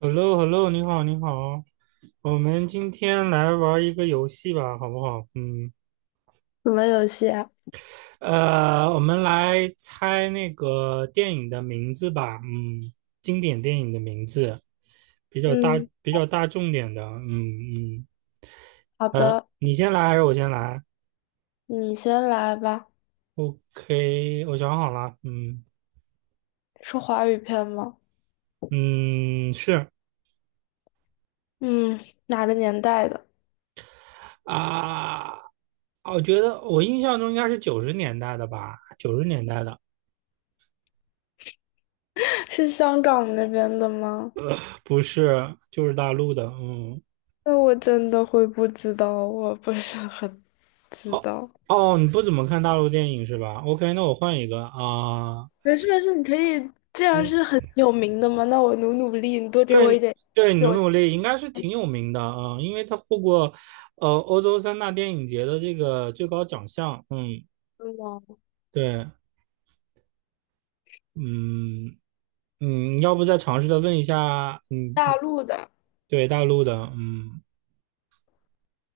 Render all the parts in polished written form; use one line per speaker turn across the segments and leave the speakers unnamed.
h e l l o h e l l o 你好，你好，我们今天来玩一个游戏吧，好不好？嗯，
什么游戏啊？
我们来猜那个电影的名字吧，嗯，经典电影的名字，比较大，
嗯，
比较大众点的，嗯嗯，
好的，
你先来还是我先来
你先来吧。
？OK，我想好了，嗯
是华语片吗？
嗯，是
嗯，哪个年代的？
啊，我觉得我印象中应该是九十年代的吧，九十年代的。
是香港那边的吗？
不是，就是大陆的，嗯。
那我真的会不知道，我不是很知
哦
道。
哦，你不怎么看大陆电影是吧？OK，那我换一个啊、
没事没事，你可以，既然
嗯，
是很有名的嘛，那我努努力，你多给我一
对
点。
对，
是
努
我
努力应该是挺有名的啊、因为他获过欧洲三大电影节的这个最高奖项。嗯，
吗？
对，嗯嗯，要不再尝试的问一下，嗯，
大陆的。
对大陆的，嗯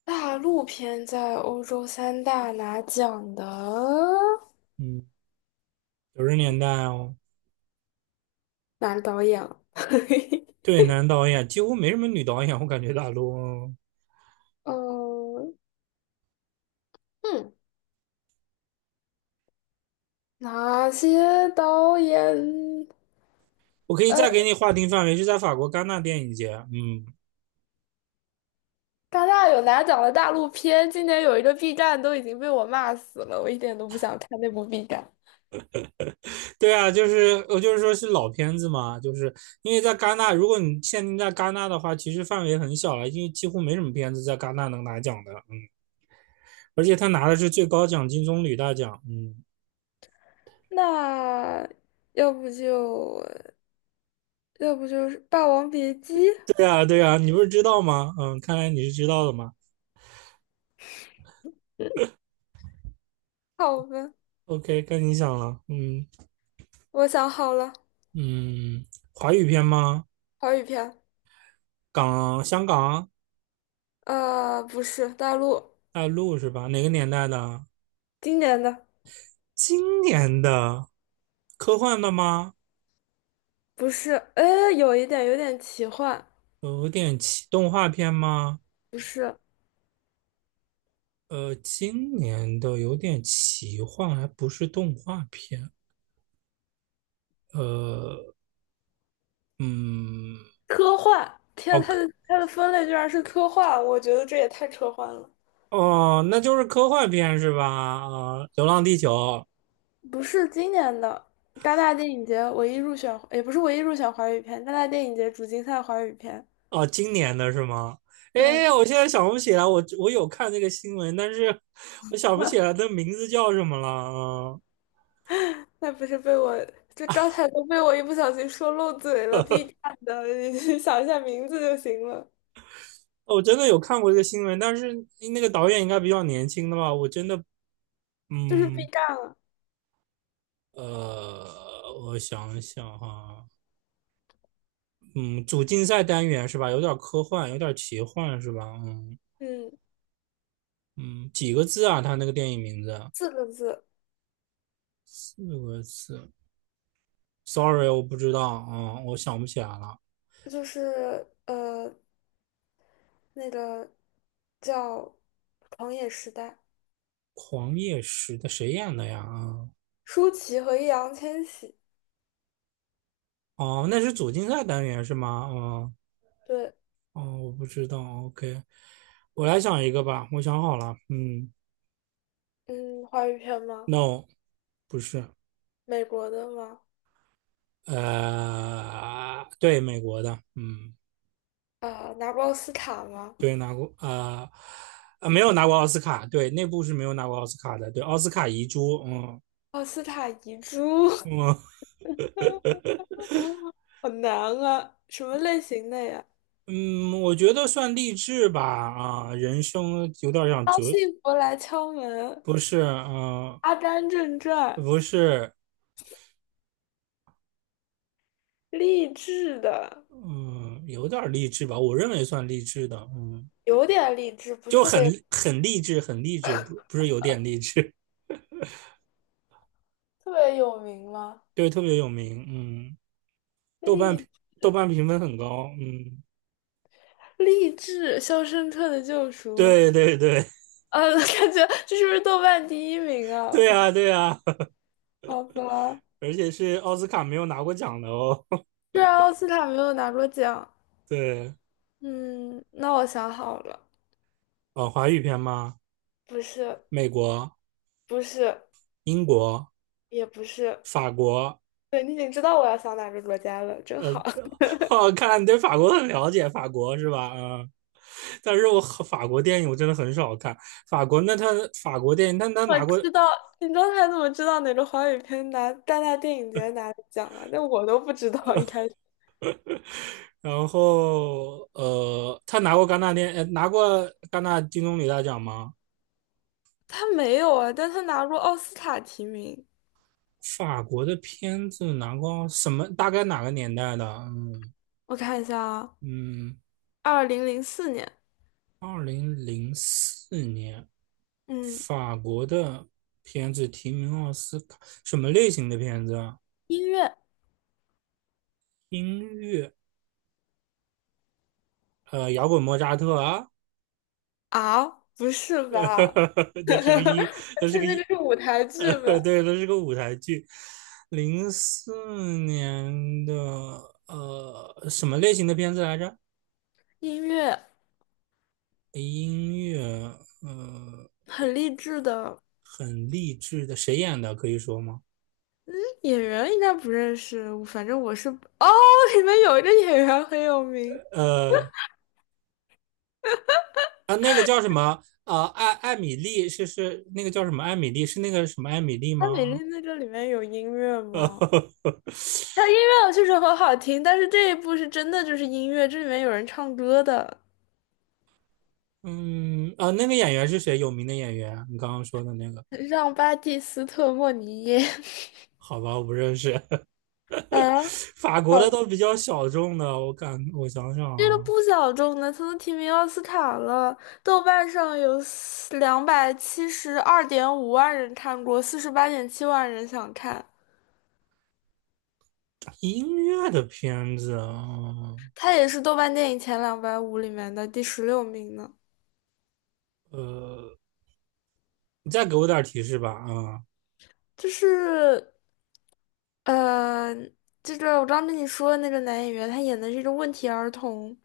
大陆片在欧洲三大拿奖的
嗯，九十年代哦。
哪个导演啊？
对，男导演几乎没什么女导演，我感觉大陆，哦，
嗯。嗯哪些导演？
我可以
呃，
再给你划定范围，是在法国戛纳电影节。嗯。
大纳有拿奖的大陆片，今年有一个 B 站都已经被我骂死了，我一点都不想看那部 B 站。
对啊，就是我就是说是老片子嘛，就是因为在戛纳，如果你限定在戛纳的话，其实范围很小了，因为几乎没什么片子在戛纳能拿奖的，嗯，而且他拿的是最高奖金棕榈大奖。嗯，
那要不就要不就是《霸王别姬》，
对啊，对啊，你不是知道吗？嗯，看来你是知道的嘛。
好吧，
OK，该你讲了。嗯
我想好了，
嗯，华语片吗？
华语片，
香港、
不是大陆
大陆是吧？哪个年代的？
今年的，
今年的，科幻的吗？
不是，哎，有点奇幻，
有点动画片吗？
不是
今年的有点奇幻，还不是动画片。呃，嗯，
科幻，天，
哦
它的分类居然是科幻，我觉得这也太科幻了。
哦，那就是科幻片是吧？啊、流浪地球》
不是今年的戛纳电影节唯一入选，也不是唯一入选华语片，戛纳电影节主竞赛华语片。
哦，今年的是吗？
对，
哎，我现在想不起来，我有看那个新闻，但是我想不起来 的名字叫什么了啊、哦，
那不是被我这刚才都被我一不小心说漏嘴了，B 站的，你去想一下名字就行了，
我真的有看过这个新闻，但是那个导演应该比较年轻的吧？我真的，
就是 B
嗯，
站了，
呃，我想想哈、嗯，主竞赛单元是吧？有点科幻，有点奇幻是吧？嗯
嗯，
嗯，几个字啊？他那个电影名字
四个字，
四个字，sorry，我不知道啊、我想不起来了。
就是那个叫《狂野时代》，
狂野时的谁演的呀？啊，
舒淇和易烊千玺，
哦，那是主竞赛单元是吗？嗯，
对，
哦，我不知道。OK，我来想一个吧，我想好了。嗯
嗯，华语片吗？
，No，不是，
美国的吗？
对，美国的，嗯。
拿过奥斯卡吗？
对，拿过啊没有拿过奥斯卡。对，那部是没有拿过奥斯卡的，对，奥斯卡遗珠，嗯，
奥斯卡遗珠，
我
好难啊！什么类型的呀？
嗯，我觉得算励志吧，啊、人生有点像
当
哲。
幸福来敲门，
不是，嗯、
《阿甘正传》，
不是，
励志的，
嗯，有点励志吧，我认为算励志的，嗯，
有点励志，不是
就
特别
很励志，很励志，不是有点励志。
特别有名吗？
对，特别有名，嗯，豆瓣评
励
豆瓣评分很高，嗯，
励志，《肖申克的救赎》
对对对
感觉这是不是豆瓣第一名 啊？
对啊对啊，
好吧，
而且是奥斯卡没有拿过奖的哦。
虽然奥斯卡没有拿过奖，
对，
嗯，那我想好了，
哦，华语片吗？
不是，
美国、
不是，
英国、
也不是。
法国。
对，你已经知道我要想哪个国家了，真好。
哦，看来你对法国很了解，法国是吧？嗯，但是我和法国电影我真的很少看。法国，那他法国电影，但他
我
拿过。
知道，你刚才怎么知道哪个华语片拿戛纳电影节拿了奖了？那我都不知道一开始。
然后他拿过戛纳电，呃，拿过戛纳金棕榈大奖吗？
他没有啊，但他拿过奥斯卡提名。
法国的片子拿过什么？大概哪个年代的？嗯
我看一下啊，
嗯，
2004年，
2004年，
嗯，
法国的片子提名奥斯卡，什么类型的片子啊？
音乐
音乐，摇滚莫扎特啊。
啊，不是吧？
那 是个 音，
而
那是
且
个
那这
音，
是舞台剧吧？
呃，对，那是个舞台剧。零四年的，什么类型的片子来着？
音乐
音乐，呃，
很励志的，
很励志的，谁演的？可以说吗？
演员应该不认识，反正我是哦，里面有一个演员很有名，
呃，那个叫什么？啊，艾米丽是那个叫什么？艾米丽是那个什么艾米丽
它美丽
吗？
在这里面有音乐吗？它音乐确实很好听，但是这一部是真的就是音乐，这里面有人唱歌的，
嗯，啊，那个演员是谁？有名的演员？你刚刚说的那个？
让巴蒂斯特·莫尼耶
好吧，我不认识。
啊，
法国的
好，
都比较小众的，我想想
这个
啊，
不小众的，他都提名奥斯卡了，豆瓣上有272.5万人看过，48.7万人想看，
音乐的片子啊，
它也是豆瓣电影前两百五里面的第16名呢，
呃，你再给我点提示吧啊，
就是。呃，这个我刚跟你说的那个男演员，他演的是一个问题儿童，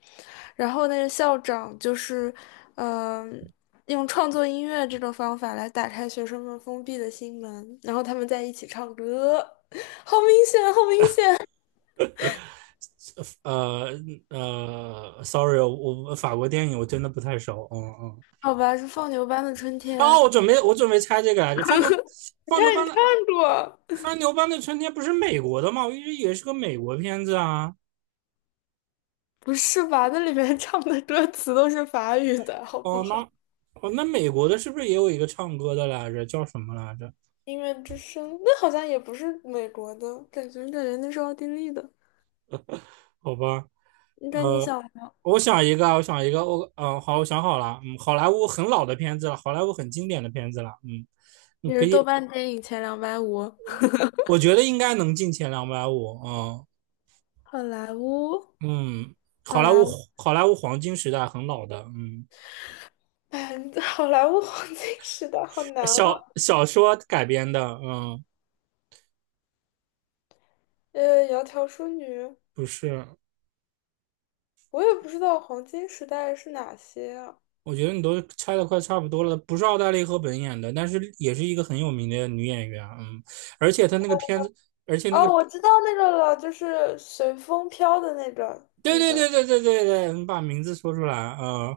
然后那个校长就是，呃，用创作音乐这种方法来打开学生们封闭的心门，然后他们在一起唱歌，好明显，好明显，
呃sorry，我法国电影我真的不太熟，嗯嗯。
好吧，是放牛班的春
然后
天，
我准备猜这个来着，放牛
你
放牛
看你
班的
看过？
三牛班的春天不是美国的吗？我一直以为是个美国片子啊。
不是吧？那里面唱的歌词都是法语的，好
哦，
不
那
好？
哦，那美国的是不是也有一个唱歌的来着？叫什么来着？
音乐之声，那好像也不是美国的，感觉那是奥地利的。
好吧，
应该你
呃，
想
我想一个啊，好，我想好了，嗯，好莱坞很老的片子了，好莱坞很经典的片子了，嗯，你
也
可
是豆
以，
瓣电影前两百五。
我觉得应该能进前250，嗯
好莱坞，
嗯，
好
好莱坞
莱坞，
好莱坞黄金时代很老的，嗯，
嗯，好莱坞黄金时代好难啊。
小说改编的，嗯，
窈窕淑女，
不是，
我也不知道黄金时代是哪些啊。
我觉得你都猜的快差不多了，不是奥黛丽·赫本演的，但是也是一个很有名的女演员，嗯，而且她那个片子，而且那个，
哦，我知道那个了，就是随风飘的那个，
对
那
对
个
对对对对对，你把名字说出来啊，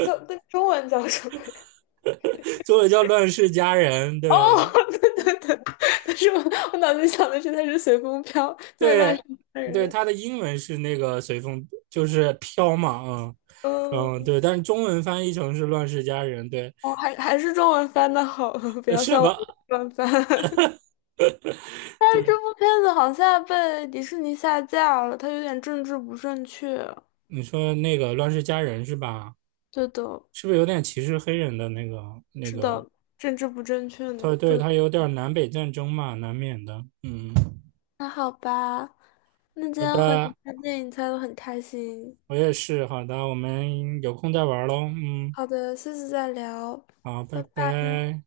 叫那中文叫什么呀
作为叫《乱世佳人》，
哦，
对
对对对，但是我脑子想的是它是随风飘，对，乱
对
世佳
对，
人。
她的英文是那个随风，就是飘嘛，啊嗯嗯，
嗯，
对，但是中文翻译成是《乱世佳人》，对，
哦，还是中文翻的好，不要
是
像我一
吧？
样乱翻。但是这
对，
部片子好像被迪士尼下架了，它有点政治不正确。
你说那个《乱世佳人》是吧？
对的，
是不是有点歧视黑人的那个那
是
个
的，政治不正确呢，
对
不
对，
能
它有点南北战争嘛，难免的。嗯，
那好吧，那今
好
天和你
的，
看电影猜的很开心。
我也是。好的，我们有空再玩喽。嗯，
好的，下次再聊。
好，拜
拜拜。
拜。